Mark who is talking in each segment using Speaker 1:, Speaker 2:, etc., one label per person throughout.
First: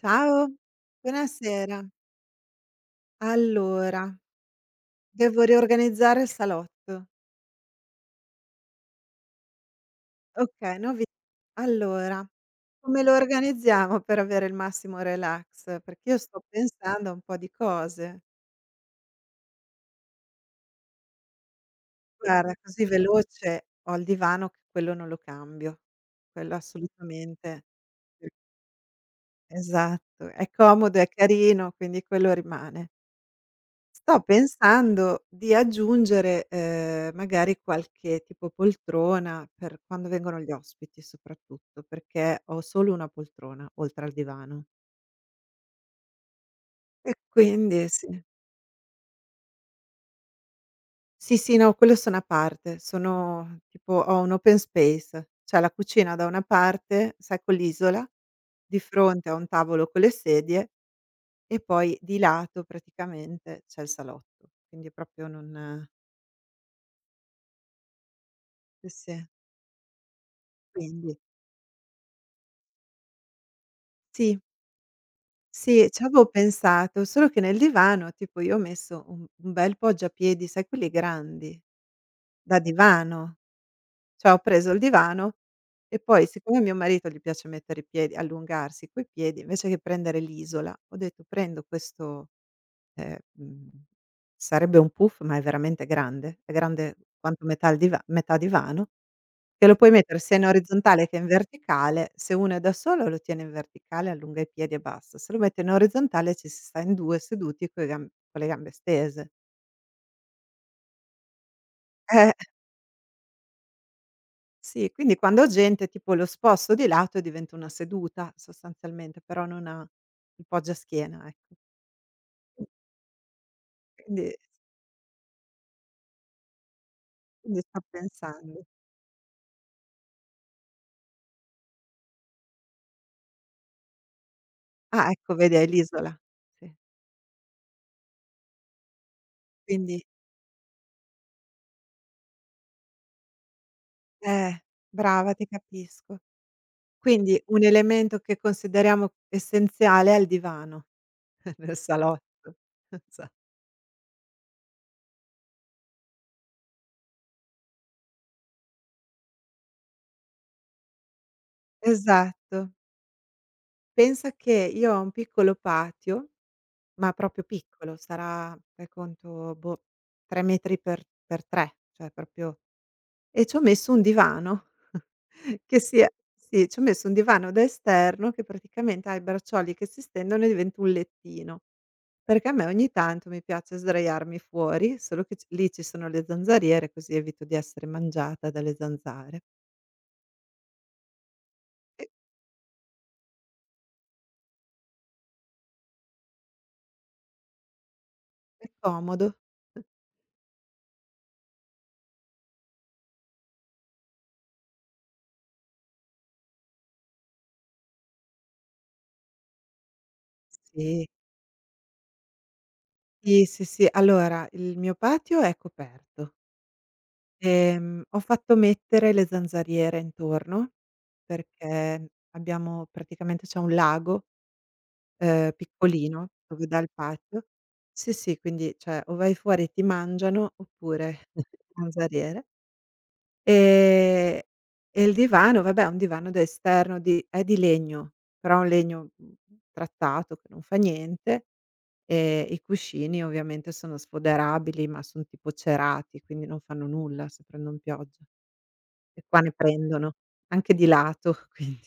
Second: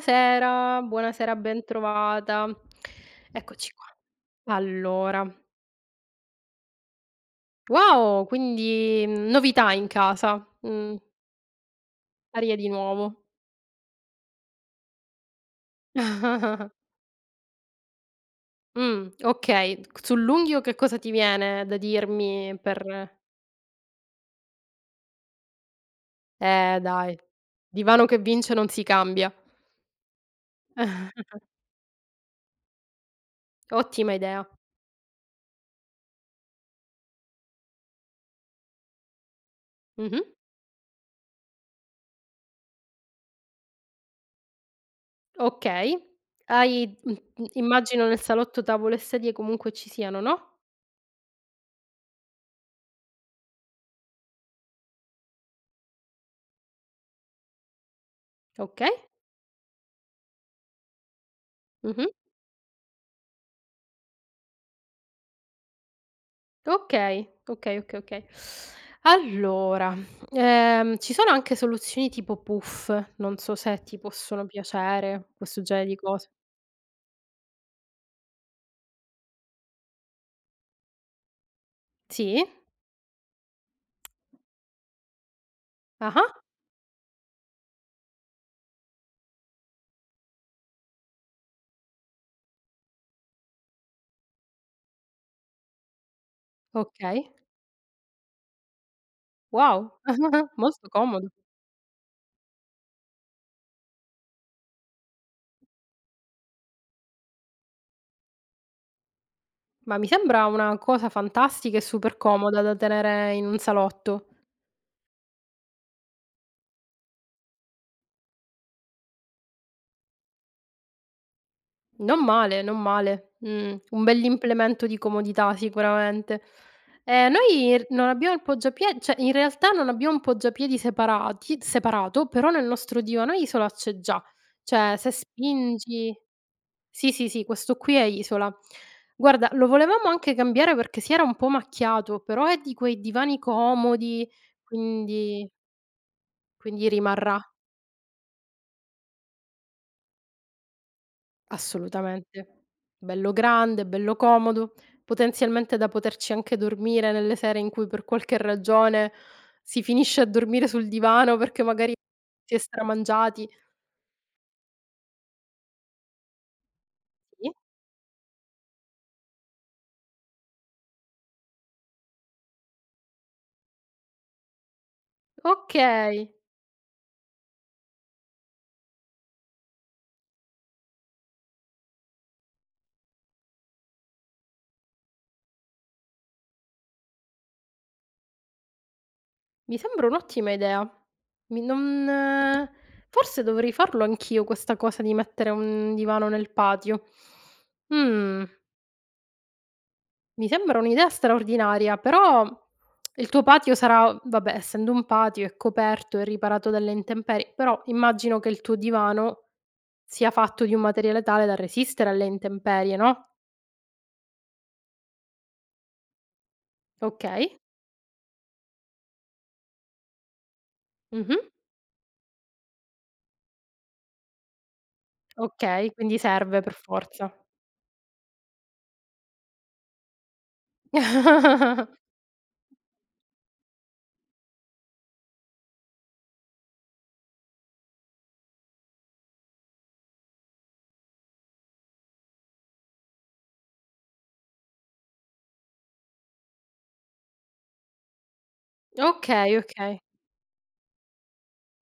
Speaker 1: Ciao,
Speaker 2: buonasera,
Speaker 1: buonasera.
Speaker 2: bentrovata. Eccoci qua.
Speaker 1: Allora,
Speaker 2: Allora,
Speaker 1: devo riorganizzare il salotto.
Speaker 2: wow, quindi, novità in casa,
Speaker 1: Okay, no vi allora,
Speaker 2: aria di
Speaker 1: come lo
Speaker 2: nuovo.
Speaker 1: organizziamo per avere il massimo relax? Perché io sto pensando a un po' di cose.
Speaker 2: Okay. C sull'unghio che cosa ti viene da
Speaker 1: Guarda,
Speaker 2: dirmi
Speaker 1: così
Speaker 2: per
Speaker 1: veloce ho il divano, che quello non lo cambio, quello
Speaker 2: dai,
Speaker 1: assolutamente.
Speaker 2: divano che vince non si cambia.
Speaker 1: Esatto, è comodo, è carino, quindi quello rimane.
Speaker 2: Ottima
Speaker 1: Sto
Speaker 2: idea.
Speaker 1: pensando di aggiungere, magari qualche tipo poltrona per quando
Speaker 2: Mh-mh.
Speaker 1: vengono gli ospiti soprattutto, perché ho solo una poltrona oltre al divano.
Speaker 2: Okay. Hai
Speaker 1: E quindi
Speaker 2: immagino
Speaker 1: sì.
Speaker 2: nel salotto tavolo e sedie comunque ci siano, no?
Speaker 1: Sì, sì, no, quello sono a parte, sono tipo ho un open space, c'è la cucina da una parte, sai, con l'isola, di
Speaker 2: Okay.
Speaker 1: fronte a un tavolo con le sedie, e poi
Speaker 2: Mh-mh.
Speaker 1: di lato praticamente c'è il salotto. Quindi proprio non,
Speaker 2: Okay, okay, okay, okay.
Speaker 1: sì, sì,
Speaker 2: Allora, ci
Speaker 1: quindi
Speaker 2: sono anche soluzioni tipo puff, non so se ti
Speaker 1: sì.
Speaker 2: possono piacere questo
Speaker 1: Sì,
Speaker 2: genere di
Speaker 1: c'avevo
Speaker 2: cose.
Speaker 1: pensato, solo che nel divano, tipo, io ho messo un bel poggiapiedi, sai quelli grandi,
Speaker 2: Sì?
Speaker 1: da divano. Cioè, ho preso il divano e poi,
Speaker 2: Ah-ah,
Speaker 1: siccome a mio marito gli piace mettere i piedi, allungarsi coi piedi, invece che prendere l'isola, ho detto: "Prendo questo", ehm, mhmm, sarebbe un puff, ma è veramente grande, è grande
Speaker 2: okay.
Speaker 1: quanto metà il diva metà divano, che lo puoi
Speaker 2: Wow,
Speaker 1: mettere sia in
Speaker 2: molto
Speaker 1: orizzontale che in
Speaker 2: comodo.
Speaker 1: verticale. Se uno è da solo, lo tiene in verticale, allunga i piedi e basta; se lo mette in orizzontale, ci si sta in 2 seduti coi gam con le gambe stese.
Speaker 2: Ma mi sembra una cosa fantastica e super
Speaker 1: Eh,
Speaker 2: comoda da tenere in un salotto.
Speaker 1: sì, quindi quando ho gente, tipo, lo sposto di lato e diventa una seduta sostanzialmente, però non ha il poggiaschiena, ecco.
Speaker 2: Non male, non male. Un
Speaker 1: Quindi
Speaker 2: bell'implemento di comodità sicuramente.
Speaker 1: quindi
Speaker 2: Noi
Speaker 1: sto
Speaker 2: r non abbiamo il
Speaker 1: pensando.
Speaker 2: poggiapie cioè in realtà non abbiamo un poggiapiedi separati separato, però nel nostro divano isola c'è già. Cioè
Speaker 1: Ah,
Speaker 2: se
Speaker 1: ecco, vedi, hai l'isola.
Speaker 2: spingi
Speaker 1: Sì.
Speaker 2: sì, sì, sì, questo qui è isola. Guarda, lo
Speaker 1: Quindi,
Speaker 2: volevamo anche cambiare perché si era un po' macchiato, però è di quei divani comodi,
Speaker 1: eh, brava, ti
Speaker 2: quindi
Speaker 1: capisco.
Speaker 2: rimarrà.
Speaker 1: Quindi un elemento che consideriamo essenziale è il divano. Nel
Speaker 2: Assolutamente.
Speaker 1: salotto. Esa
Speaker 2: Bello grande, bello comodo, potenzialmente da poterci anche dormire nelle sere in cui per qualche ragione si finisce a dormire sul divano perché magari si
Speaker 1: Esatto.
Speaker 2: è stramangiati.
Speaker 1: Pensa che io ho un piccolo patio, ma proprio
Speaker 2: Sì?
Speaker 1: piccolo, sarà, fai conto, boh, 3 metri per 3, cioè proprio, e ci ho messo un divano che si è,
Speaker 2: Okay,
Speaker 1: sì, ci ho messo un divano da esterno che praticamente ha i braccioli che si stendono e diventa un lettino, perché a me ogni tanto mi piace sdraiarmi fuori, solo che c lì ci sono le zanzariere, così evito di essere mangiata dalle zanzare.
Speaker 2: mi sembra un'ottima idea. Mi
Speaker 1: E
Speaker 2: non forse dovrei farlo anch'io questa cosa di mettere un divano nel patio. Mh.
Speaker 1: è comodo.
Speaker 2: Mi sembra un'idea straordinaria, però il tuo patio sarà vabbè, essendo un patio è coperto e riparato dalle intemperie, però immagino che il tuo divano sia fatto di un
Speaker 1: Sì.
Speaker 2: materiale tale da resistere alle intemperie, no?
Speaker 1: Sì, sì, sì. Allora, il mio patio è coperto.
Speaker 2: Okay.
Speaker 1: Ho fatto mettere le zanzariere intorno,
Speaker 2: Mh-mh.
Speaker 1: perché abbiamo, praticamente c'è un lago,
Speaker 2: Okay, quindi
Speaker 1: piccolino,
Speaker 2: serve
Speaker 1: dove
Speaker 2: per
Speaker 1: dà il
Speaker 2: forza.
Speaker 1: patio. Sì, sì, quindi cioè o vai fuori e ti mangiano oppure zanzariere. Ehm, e il divano, vabbè, è un divano da esterno di è di legno, però è un legno, trattato, che non fa niente. I cuscini ovviamente sono sfoderabili, ma son tipo cerati, quindi non fanno nulla se prendon pioggia. E qua ne
Speaker 2: Okay, okay.
Speaker 1: prendono, anche di lato, quindi.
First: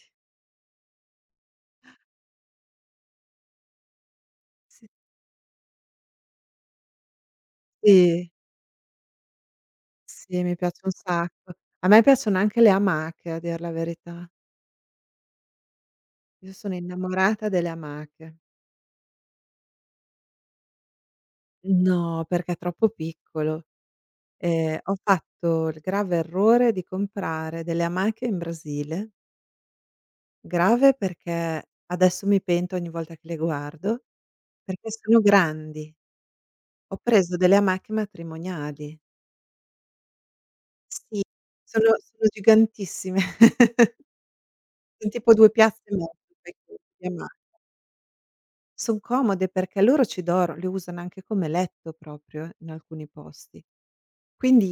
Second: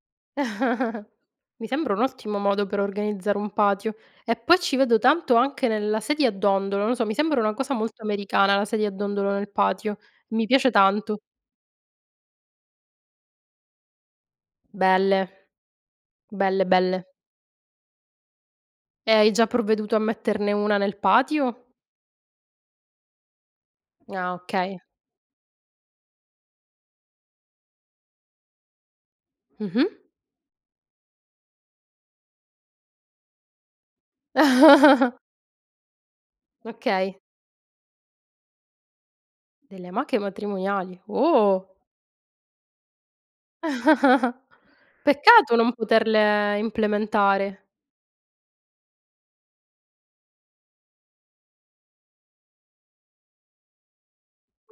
Speaker 2: Mi sembra un ottimo modo per organizzare un patio. E poi ci
Speaker 1: Sì.
Speaker 2: vedo tanto anche nella sedia a dondolo, non lo so, mi sembra una cosa molto
Speaker 1: Sì,
Speaker 2: americana la sedia a dondolo nel patio,
Speaker 1: sì,
Speaker 2: mi
Speaker 1: mi
Speaker 2: piace
Speaker 1: piace un
Speaker 2: tanto.
Speaker 1: sacco. A me piacciono anche le amache, a dir la verità.
Speaker 2: Belle,
Speaker 1: Io
Speaker 2: belle,
Speaker 1: sono
Speaker 2: belle.
Speaker 1: innamorata delle amache.
Speaker 2: E hai già provveduto a metterne una nel patio?
Speaker 1: No, perché è troppo piccolo.
Speaker 2: Ah, okay.
Speaker 1: Ho fatto il grave errore di comprare delle amache in Brasile,
Speaker 2: Mh-mh.
Speaker 1: grave perché adesso mi pento ogni volta che le guardo. Perché sono grandi. Ho
Speaker 2: Okay,
Speaker 1: preso delle amache matrimoniali.
Speaker 2: delle amache matrimoniali.
Speaker 1: Sì,
Speaker 2: Oh!
Speaker 1: sono gigantissime. Son tipo 2
Speaker 2: Peccato non
Speaker 1: piazze e mezzo
Speaker 2: poterle
Speaker 1: di ama,
Speaker 2: implementare,
Speaker 1: son comode perché loro ci dor le usano anche come letto proprio in alcuni posti.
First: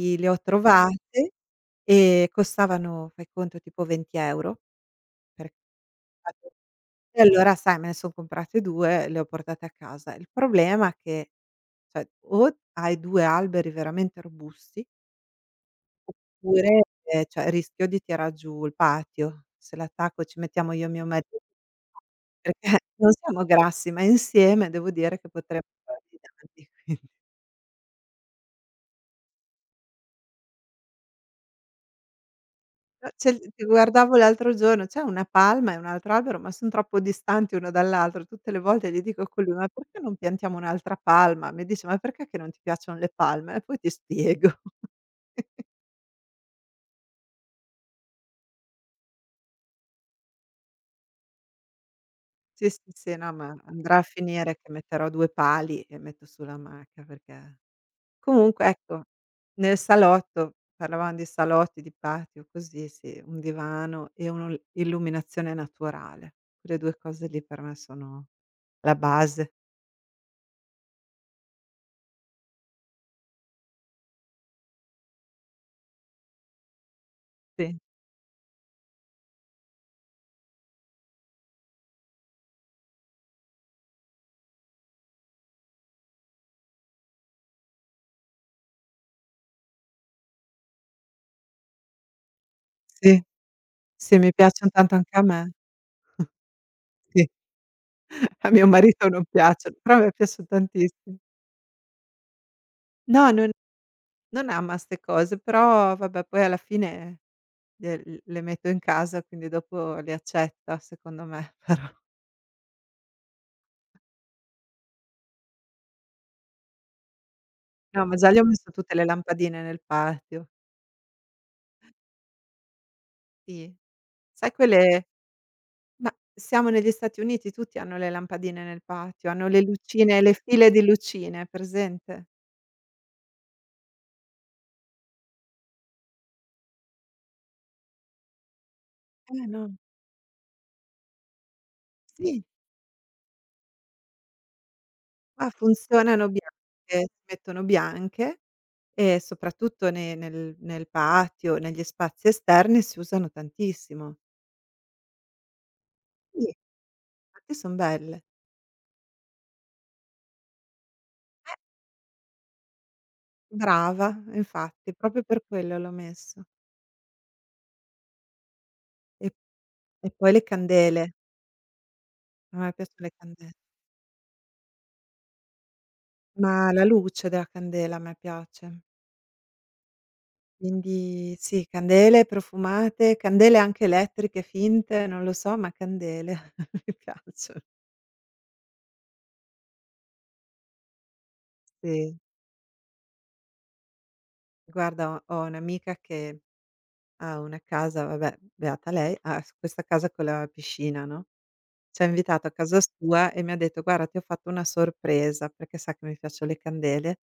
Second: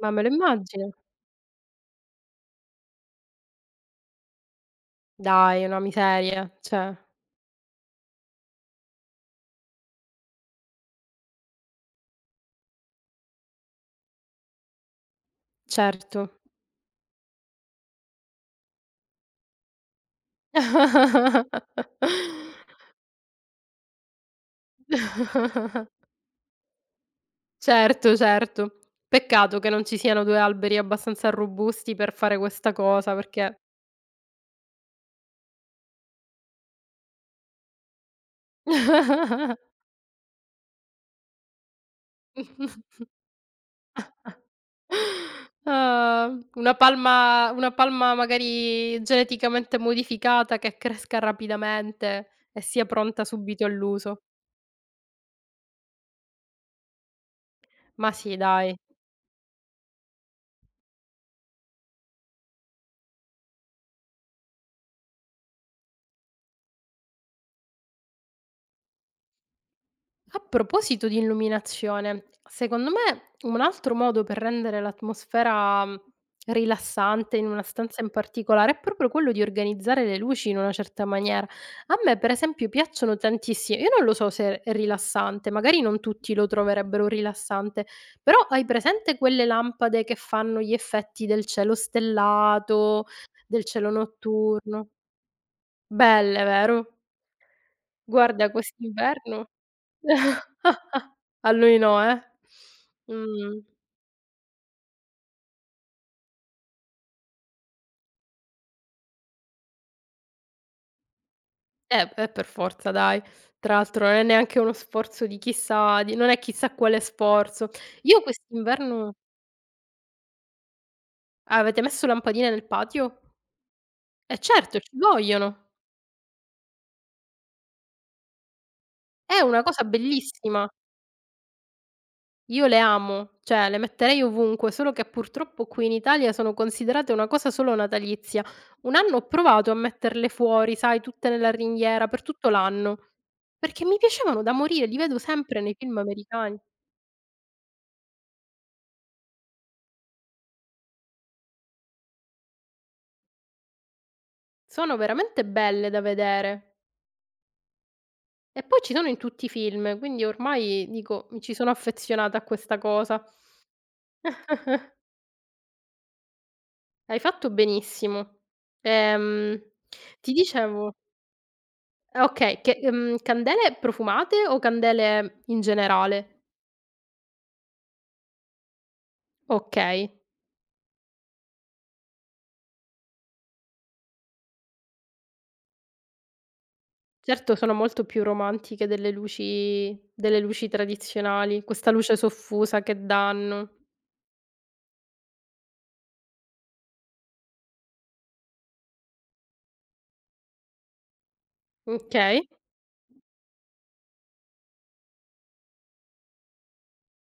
Speaker 2: ma me
Speaker 1: le
Speaker 2: lo
Speaker 1: ho
Speaker 2: immagino.
Speaker 1: trovate e costavano, fai conto, tipo 20 € per
Speaker 2: Dai, è una miseria, cioè,
Speaker 1: e allora, sai, me ne son comprate 2, le ho portate a casa. Il problema è che, cioè, o hai 2 alberi veramente robusti,
Speaker 2: certo.
Speaker 1: oppure, cioè, rischio di tirar giù il patio, se l'attacco ci mettiamo io e mio marito. Perché non siamo grassi, ma insieme devo dire che potremmo farci danni, quindi
Speaker 2: Certo, certo. Peccato che non ci siano 2 alberi abbastanza robusti per fare questa
Speaker 1: no,
Speaker 2: cosa,
Speaker 1: c'è l
Speaker 2: perché
Speaker 1: ti guardavo l'altro giorno, c'è una palma e un altro albero, ma son troppo distanti uno dall'altro. Tutte le volte gli dico a colui: "Ma perché non piantiamo un'altra palma?" Mi dice: "Ma perché, che non ti piacciono le palme?" E poi ti spiego.
Speaker 2: Ah, una palma magari geneticamente modificata che cresca rapidamente e
Speaker 1: Sì, sì,
Speaker 2: sia
Speaker 1: sì,
Speaker 2: pronta
Speaker 1: no, ma
Speaker 2: subito
Speaker 1: andrà a
Speaker 2: all'uso.
Speaker 1: finire che metterò 2 pali e metto sull'amaca, perché.
Speaker 2: Ma sì
Speaker 1: Comunque
Speaker 2: dai.
Speaker 1: ecco, nel salotto, parlavam di salotti, di patio, così sì, un divano e un'illuminazione naturale. Quelle 2 cose lì, per me, sono la base.
Speaker 2: A proposito di illuminazione, secondo me un altro modo per rendere l'atmosfera rilassante in una
Speaker 1: Sì,
Speaker 2: stanza in particolare è proprio quello di organizzare le luci in una certa maniera. A me, per esempio, piacciono tantissimo. Io non lo so se è rilassante, magari non tutti lo troverebbero rilassante, però hai presente quelle lampade che fanno gli effetti del cielo stellato,
Speaker 1: sì,
Speaker 2: del cielo
Speaker 1: sì, mi piaccion
Speaker 2: notturno?
Speaker 1: tanto anche a me.
Speaker 2: Belle, vero?
Speaker 1: Sì, a
Speaker 2: Guarda,
Speaker 1: mio marito non
Speaker 2: quest'inverno
Speaker 1: piacciono, però a me piaccion tantissimo.
Speaker 2: A lui no, eh?
Speaker 1: No, non
Speaker 2: Mh.
Speaker 1: non ama 'ste cose, però vabbè, poi alla fine le metto in casa, quindi dopo le accetta, secondo me, però.
Speaker 2: Beh, per forza dai. Tra l'altro non è neanche uno sforzo di chissà di non è chissà quale sforzo.
Speaker 1: No, ma
Speaker 2: Io
Speaker 1: già gli ho messo tutte le
Speaker 2: quest'inverno
Speaker 1: lampadine nel patio.
Speaker 2: avete messo lampadine nel patio?
Speaker 1: Sì.
Speaker 2: Eh
Speaker 1: Sai
Speaker 2: certo, ci
Speaker 1: quelle,
Speaker 2: vogliono.
Speaker 1: ma siamo negli Stati Uniti, tutti hanno le lampadine nel patio,
Speaker 2: È
Speaker 1: hanno le
Speaker 2: una cosa
Speaker 1: lucine, le
Speaker 2: bellissima.
Speaker 1: file di lucine, hai presente?
Speaker 2: Io le amo, cioè le metterei ovunque, solo che purtroppo qui in Italia sono considerate una cosa solo natalizia. Un anno ho provato a
Speaker 1: No.
Speaker 2: metterle fuori, sai, tutte nella ringhiera per
Speaker 1: Sì,
Speaker 2: tutto l'anno, perché mi piacevano da morire, li vedo
Speaker 1: qua
Speaker 2: sempre nei film
Speaker 1: funzionano
Speaker 2: americani.
Speaker 1: bianche, si mettono bianche, e soprattutto ne nel patio, negli spazi esterni, si usano tantissimo.
Speaker 2: Sono veramente belle da
Speaker 1: Sì,
Speaker 2: vedere.
Speaker 1: infatti son belle.
Speaker 2: E poi ci sono in tutti i film, quindi ormai dico, mi
Speaker 1: Eh,
Speaker 2: ci sono affezionata a questa cosa.
Speaker 1: brava, infatti, proprio per quello l'ho messo.
Speaker 2: Hai fatto benissimo.
Speaker 1: E
Speaker 2: Ehm,
Speaker 1: e poi
Speaker 2: ti
Speaker 1: le
Speaker 2: dicevo
Speaker 1: candele, a
Speaker 2: okay,
Speaker 1: me
Speaker 2: che
Speaker 1: piacciono le candele.
Speaker 2: candele profumate o candele in generale?
Speaker 1: Ma la luce della candela a me piace.
Speaker 2: Okay.
Speaker 1: Quindi sì, candele profumate, candele anche elettriche finte, non lo so, ma candele mi
Speaker 2: Certo
Speaker 1: piacciono,
Speaker 2: sono molto più romantiche delle luci tradizionali, questa luce
Speaker 1: sì.
Speaker 2: soffusa che danno.
Speaker 1: Guarda, ho un'amica che ha una casa, vabbè, beata lei, ha s questa casa con la piscina, no, ci ha invitato
Speaker 2: Okay.
Speaker 1: a casa sua e mi ha detto: "Guarda, ti ho fatto una sorpresa", perché sa che mi piacciono le candele.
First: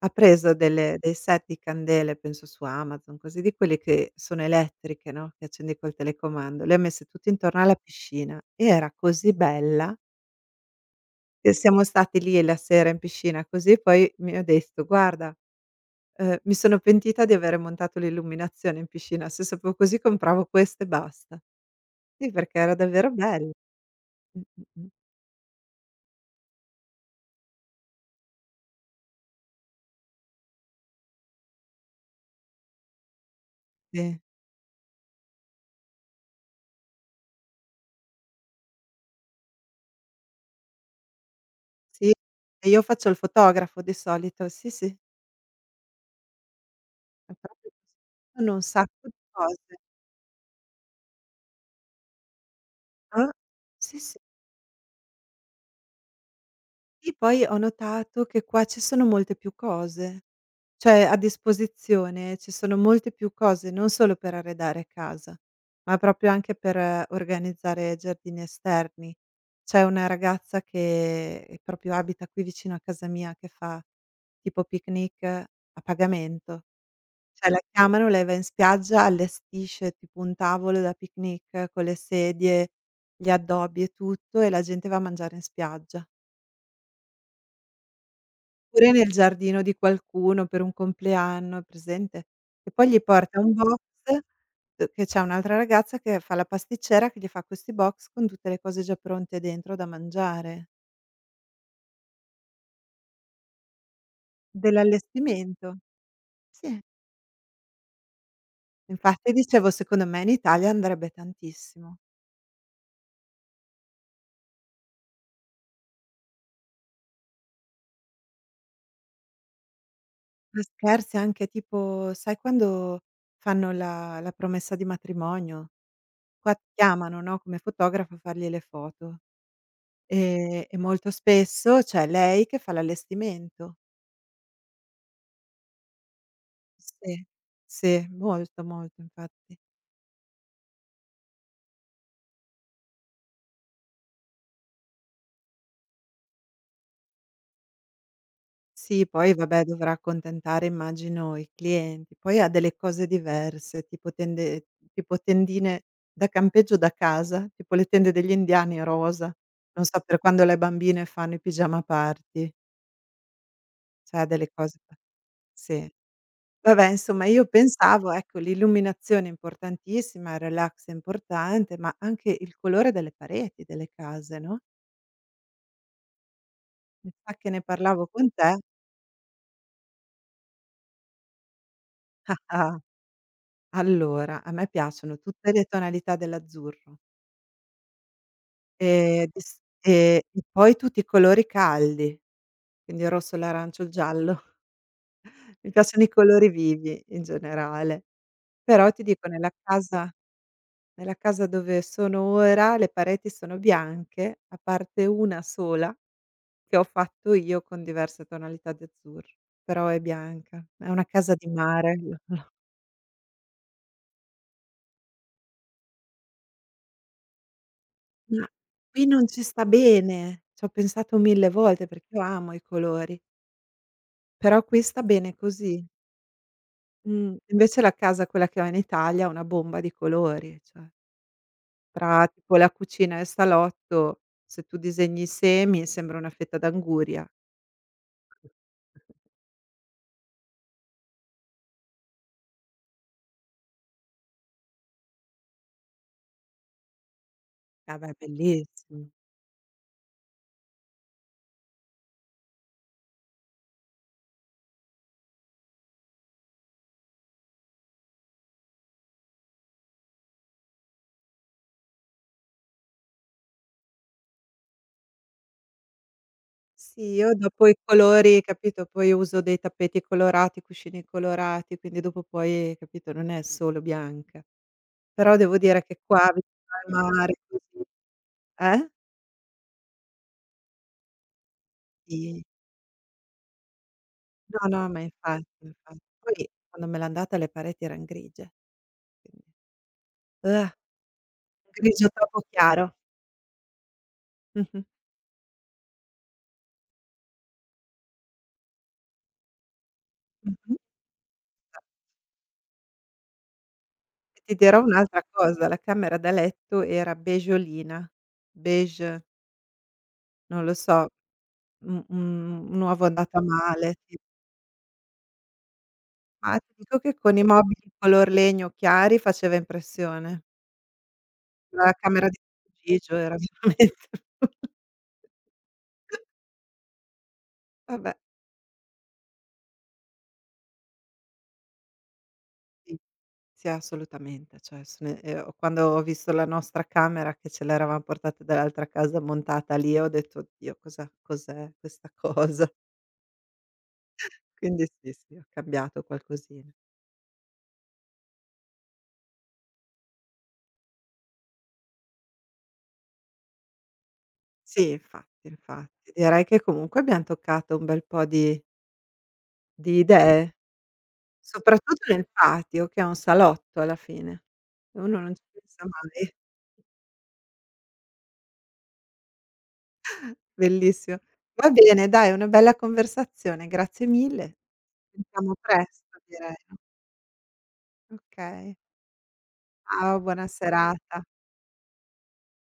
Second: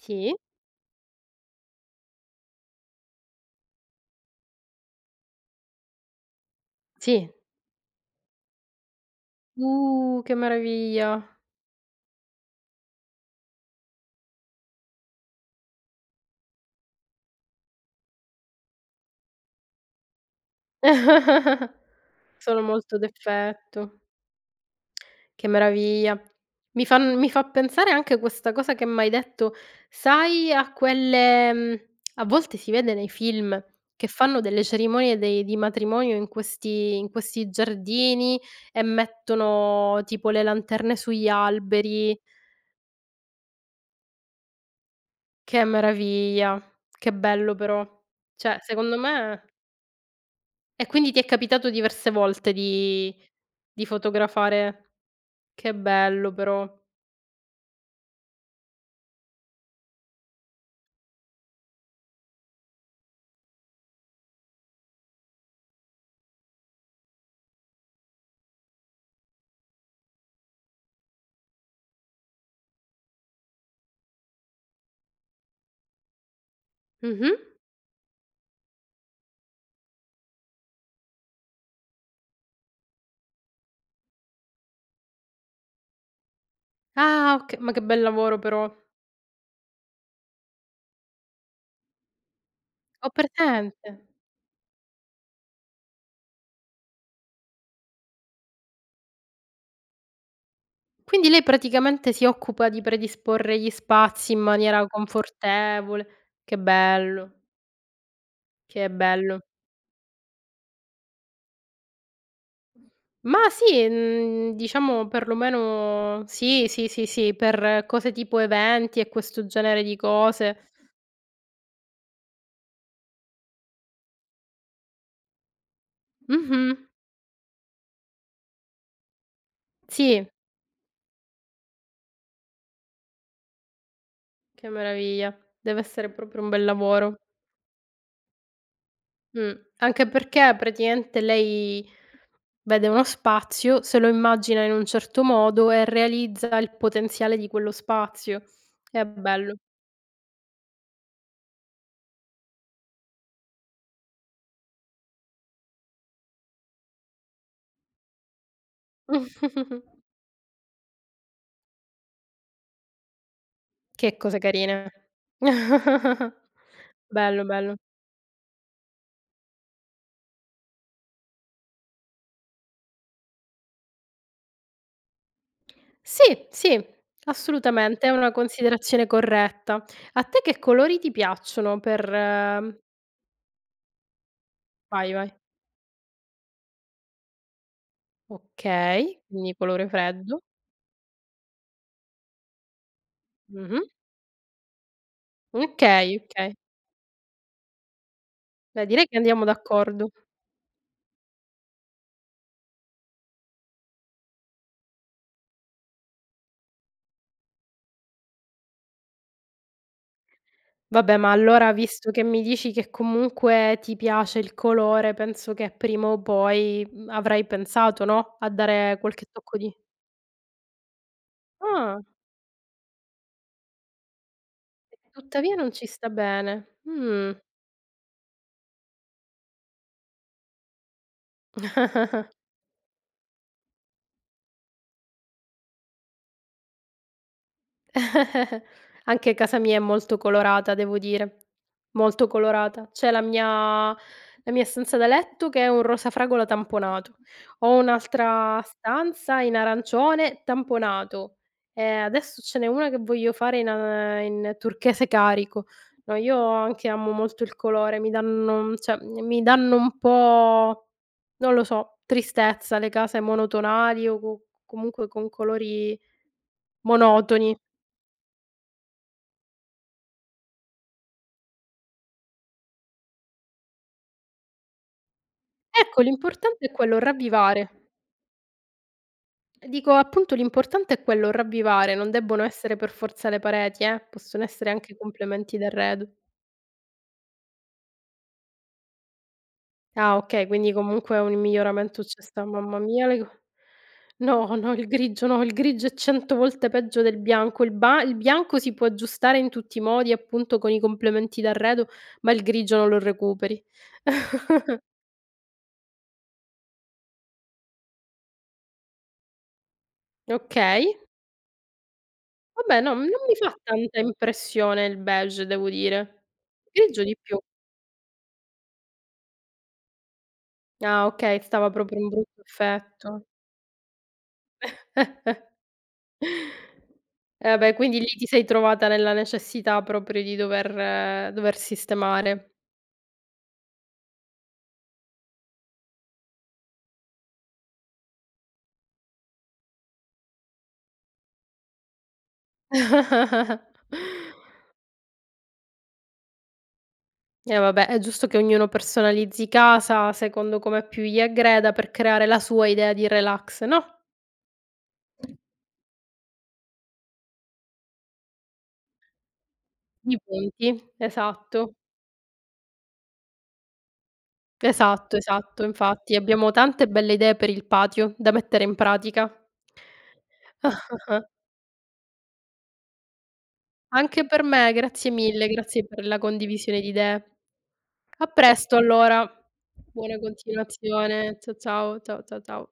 Speaker 1: Ha preso delle dei set di candele, penso su Amazon, così, di quelle che sono elettriche, no, che accendi col telecomando, le ha messe
Speaker 2: sì.
Speaker 1: tutte intorno alla piscina. Era così bella.
Speaker 2: Che meraviglia.
Speaker 1: E siamo stati lì la sera in piscina, così, poi mi ha detto: "Guarda, mi sono pentita di avere montato l'illuminazione in piscina, se sapevo così compravo questo e basta". Sì, perché
Speaker 2: Sono
Speaker 1: era
Speaker 2: molto
Speaker 1: davvero bello.
Speaker 2: d'effetto.
Speaker 1: Mh, mh, mh.
Speaker 2: Che meraviglia. Mi fan mi fa pensare anche questa cosa che m'hai detto, sai a quelle a volte si vede nei film che
Speaker 1: Sì,
Speaker 2: fanno delle cerimonie dei di matrimonio in questi giardini e mettono tipo le lanterne sugli
Speaker 1: sì,
Speaker 2: alberi.
Speaker 1: e io faccio il fotografo di solito, sì, sì,
Speaker 2: Che meraviglia, che
Speaker 1: è
Speaker 2: bello
Speaker 1: proprio così.
Speaker 2: però.
Speaker 1: Fanno
Speaker 2: Cioè
Speaker 1: un
Speaker 2: secondo
Speaker 1: sacco di
Speaker 2: me
Speaker 1: cose.
Speaker 2: e quindi ti è capitato diverse volte di
Speaker 1: Ah, sì, sì.
Speaker 2: fotografare? Che bello però.
Speaker 1: Sì, poi ho notato che qua ci sono molte più cose, cioè a disposizione ci sono molte più cose, non solo per arredare casa, ma proprio anche per, organizzare giardini esterni. C'è una ragazza che proprio abita qui vicino a casa mia, che fa tipo picnic a pagamento.
Speaker 2: Mh-mh.
Speaker 1: Cioè, la chiamano, lei va in spiaggia, allestisce tipo un tavolo da picnic con le sedie, gli addobbi e tutto, e la gente va a mangiare in spiaggia.
Speaker 2: Ah, oka ma che bel lavoro però.
Speaker 1: Oppure nel giardino di qualcuno per un compleanno, hai presente? E poi gli
Speaker 2: Ho
Speaker 1: porta un box,
Speaker 2: presente.
Speaker 1: che c'è un'altra ragazza che fa la pasticcera, che gli fa questi box con tutte le cose già pronte dentro da mangiare,
Speaker 2: Quindi lei praticamente si occupa di predisporre gli spazi in maniera
Speaker 1: dell'allestimento.
Speaker 2: confortevole. Che
Speaker 1: Sì,
Speaker 2: bello, che
Speaker 1: infatti,
Speaker 2: bello.
Speaker 1: dicevo, secondo me in Italia andrebbe tantissimo.
Speaker 2: Ma sì, diciamo perlomeno sì, sì, sì, sì, per cose tipo eventi e questo genere di cose.
Speaker 1: Ma scherzi, anche tipo sai quando fanno la promessa di matrimonio? Qua ti
Speaker 2: Mh-mh.
Speaker 1: chiamano, no, come fotografo a fargli le foto.
Speaker 2: Sì,
Speaker 1: E molto spesso c'è lei che fa l'allestimento.
Speaker 2: che meraviglia. Deve essere proprio un bel lavoro.
Speaker 1: Sì, sì, molto, molto,
Speaker 2: Mh.
Speaker 1: infatti.
Speaker 2: Anche perché praticamente lei vede uno spazio, se lo immagina in un certo modo e realizza il potenziale di quello spazio.
Speaker 1: Sì,
Speaker 2: È
Speaker 1: poi
Speaker 2: bello.
Speaker 1: vabbè, dovrà accontentare, immagino, i clienti. Poi ha delle cose diverse, tipo tende, tendine da campeggio da casa, tipo le tende degli indiani rosa, non so, per quando le bambine fanno i pigiama party,
Speaker 2: Che
Speaker 1: cioè ha
Speaker 2: cose
Speaker 1: delle cose
Speaker 2: carine.
Speaker 1: pa sì. Vabbè, insomma, io
Speaker 2: Bello, bello.
Speaker 1: pensavo, ecco, l'illuminazione è importantissima, il relax è importante, ma anche il colore delle pareti delle case, no,
Speaker 2: Sì, sì,
Speaker 1: mi sa che ne
Speaker 2: assolutamente,
Speaker 1: parlavo
Speaker 2: è
Speaker 1: con
Speaker 2: una
Speaker 1: te.
Speaker 2: considerazione corretta. A te che colori ti piacciono per
Speaker 1: Ah, ah. Allora, a me
Speaker 2: vai,
Speaker 1: piacciono
Speaker 2: vai.
Speaker 1: tutte le tonalità dell'azzurro,
Speaker 2: Okay,
Speaker 1: di
Speaker 2: quindi
Speaker 1: s
Speaker 2: colore
Speaker 1: e
Speaker 2: freddo.
Speaker 1: poi tutti i colori caldi, quindi il rosso, l'arancio,
Speaker 2: Mh-mh.
Speaker 1: il giallo. Mi piacciono i
Speaker 2: Okay,
Speaker 1: colori
Speaker 2: okay.
Speaker 1: vivi in generale,
Speaker 2: Beh,
Speaker 1: però ti
Speaker 2: direi che
Speaker 1: dico,
Speaker 2: andiamo
Speaker 1: nella
Speaker 2: d'accordo.
Speaker 1: casa, nella casa dove sono ora le pareti sono bianche, a parte una sola che ho fatto io con diverse tonalità di azzurro, però è bianca. È una
Speaker 2: Vabbè, ma
Speaker 1: casa di
Speaker 2: allora visto
Speaker 1: mare.
Speaker 2: che mi dici che comunque ti piace il colore, penso che prima o poi, avrai pensato, no,
Speaker 1: Ma
Speaker 2: a dare
Speaker 1: qui non
Speaker 2: qualche
Speaker 1: ci
Speaker 2: tocco
Speaker 1: sta
Speaker 2: di
Speaker 1: bene. Ci ho pensato 1000 volte,
Speaker 2: ah,
Speaker 1: perché io amo i colori. Però qui
Speaker 2: e
Speaker 1: sta bene
Speaker 2: tuttavia non
Speaker 1: così.
Speaker 2: ci sta bene. Mh.
Speaker 1: Invece la casa, quella che ho in Italia, è una bomba di colori, cioè tra, tipo, la cucina e il salotto, se tu disegni i semi sembra una fetta d'anguria.
Speaker 2: Anche casa mia è molto colorata, devo dire. Molto colorata. C'è la mia stanza da letto che è un rosa fragola tamponato. Ho
Speaker 1: Vabbè,
Speaker 2: un'altra
Speaker 1: bellissimo.
Speaker 2: stanza in arancione tamponato. Adesso ce n'è una che voglio fare in a in turchese carico. No, io anche amo molto il colore, mi danno cioè, mi danno un po', non lo so, tristezza le case monotonali o co comunque con colori
Speaker 1: Sì, io
Speaker 2: monotoni.
Speaker 1: dopo i colori, capito, poi uso dei tappeti colorati, cuscini colorati, quindi dopo, poi, capito, non è solo bianca. Però devo dire che
Speaker 2: Ecco,
Speaker 1: qua
Speaker 2: l'importante
Speaker 1: vicino
Speaker 2: è
Speaker 1: al
Speaker 2: quello,
Speaker 1: mare così,
Speaker 2: ravvivare.
Speaker 1: eh?
Speaker 2: Dico, appunto, l'importante è quello, ravvivare, non
Speaker 1: Sì.
Speaker 2: debbono essere per forza le pareti, possono
Speaker 1: No,
Speaker 2: essere
Speaker 1: no,
Speaker 2: anche
Speaker 1: ma
Speaker 2: complementi
Speaker 1: infatti, infatti.
Speaker 2: d'arredo.
Speaker 1: Poi quando me l'han data le pareti eran grigie. Quindi,
Speaker 2: Ah, okay,
Speaker 1: uh,
Speaker 2: quindi comunque un miglioramento
Speaker 1: grigio
Speaker 2: c'è
Speaker 1: troppo
Speaker 2: sta mamma
Speaker 1: chiaro.
Speaker 2: mia le co no, no,
Speaker 1: Mh-mh.
Speaker 2: il grigio no, il grigio è 100 volte peggio del bianco. Il ba il bianco si può aggiustare in tutti i modi, appunto, con
Speaker 1: Mh-mh.
Speaker 2: i complementi d'arredo, ma il grigio non lo recuperi.
Speaker 1: E ti dirò un'altra cosa, la camera da letto era beigeolina, beige, non lo
Speaker 2: Okay,
Speaker 1: so, un
Speaker 2: vabbè, no,
Speaker 1: uovo
Speaker 2: non mi
Speaker 1: andato a
Speaker 2: fa
Speaker 1: male,
Speaker 2: tanta
Speaker 1: sì.
Speaker 2: impressione il beige, devo dire.
Speaker 1: Ma ti dico
Speaker 2: Grigio
Speaker 1: che
Speaker 2: di
Speaker 1: con
Speaker 2: più.
Speaker 1: i mobili color legno chiari faceva impressione.
Speaker 2: Ah okay, stava
Speaker 1: La
Speaker 2: proprio un
Speaker 1: camera di
Speaker 2: brutto
Speaker 1: Gigio
Speaker 2: effetto.
Speaker 1: era veramente
Speaker 2: Eh beh, quindi lì
Speaker 1: vabbè,
Speaker 2: ti sei trovata nella necessità proprio di dover sistemare.
Speaker 1: sì. Sì, assolutamente, cioè se ne, o quando ho visto la nostra camera che ce l'eravam portata dall'altra casa montata lì, ho detto: "Oddio, cosa cos'è questa cosa?" Quindi sì, sì, ho cambiato qualcosina.
Speaker 2: Eh vabbè, è giusto che ognuno personalizzi casa secondo come più gli aggreda per creare la sua idea di relax, no,
Speaker 1: Sì, infatti, infatti. Direi che comunque abbiam toccato un bel po' di
Speaker 2: di
Speaker 1: idee,
Speaker 2: punti. Esatto,
Speaker 1: soprattutto nel patio, che è un salotto alla fine. Uno non ci
Speaker 2: esatto.
Speaker 1: pensa
Speaker 2: Infatti
Speaker 1: mai.
Speaker 2: abbiamo tante belle idee per il patio da mettere in pratica.
Speaker 1: Bellissimo. Va bene, dai, una bella conversazione, grazie
Speaker 2: Anche per
Speaker 1: mille.
Speaker 2: me,
Speaker 1: Ci
Speaker 2: grazie mille,
Speaker 1: sentiamo
Speaker 2: grazie per la
Speaker 1: presto, direi, no?
Speaker 2: condivisione di idee. A presto
Speaker 1: Okay.
Speaker 2: allora. Buona
Speaker 1: Ciao, buona serata.
Speaker 2: continuazione. Cia ciao, ciao, cia ciao.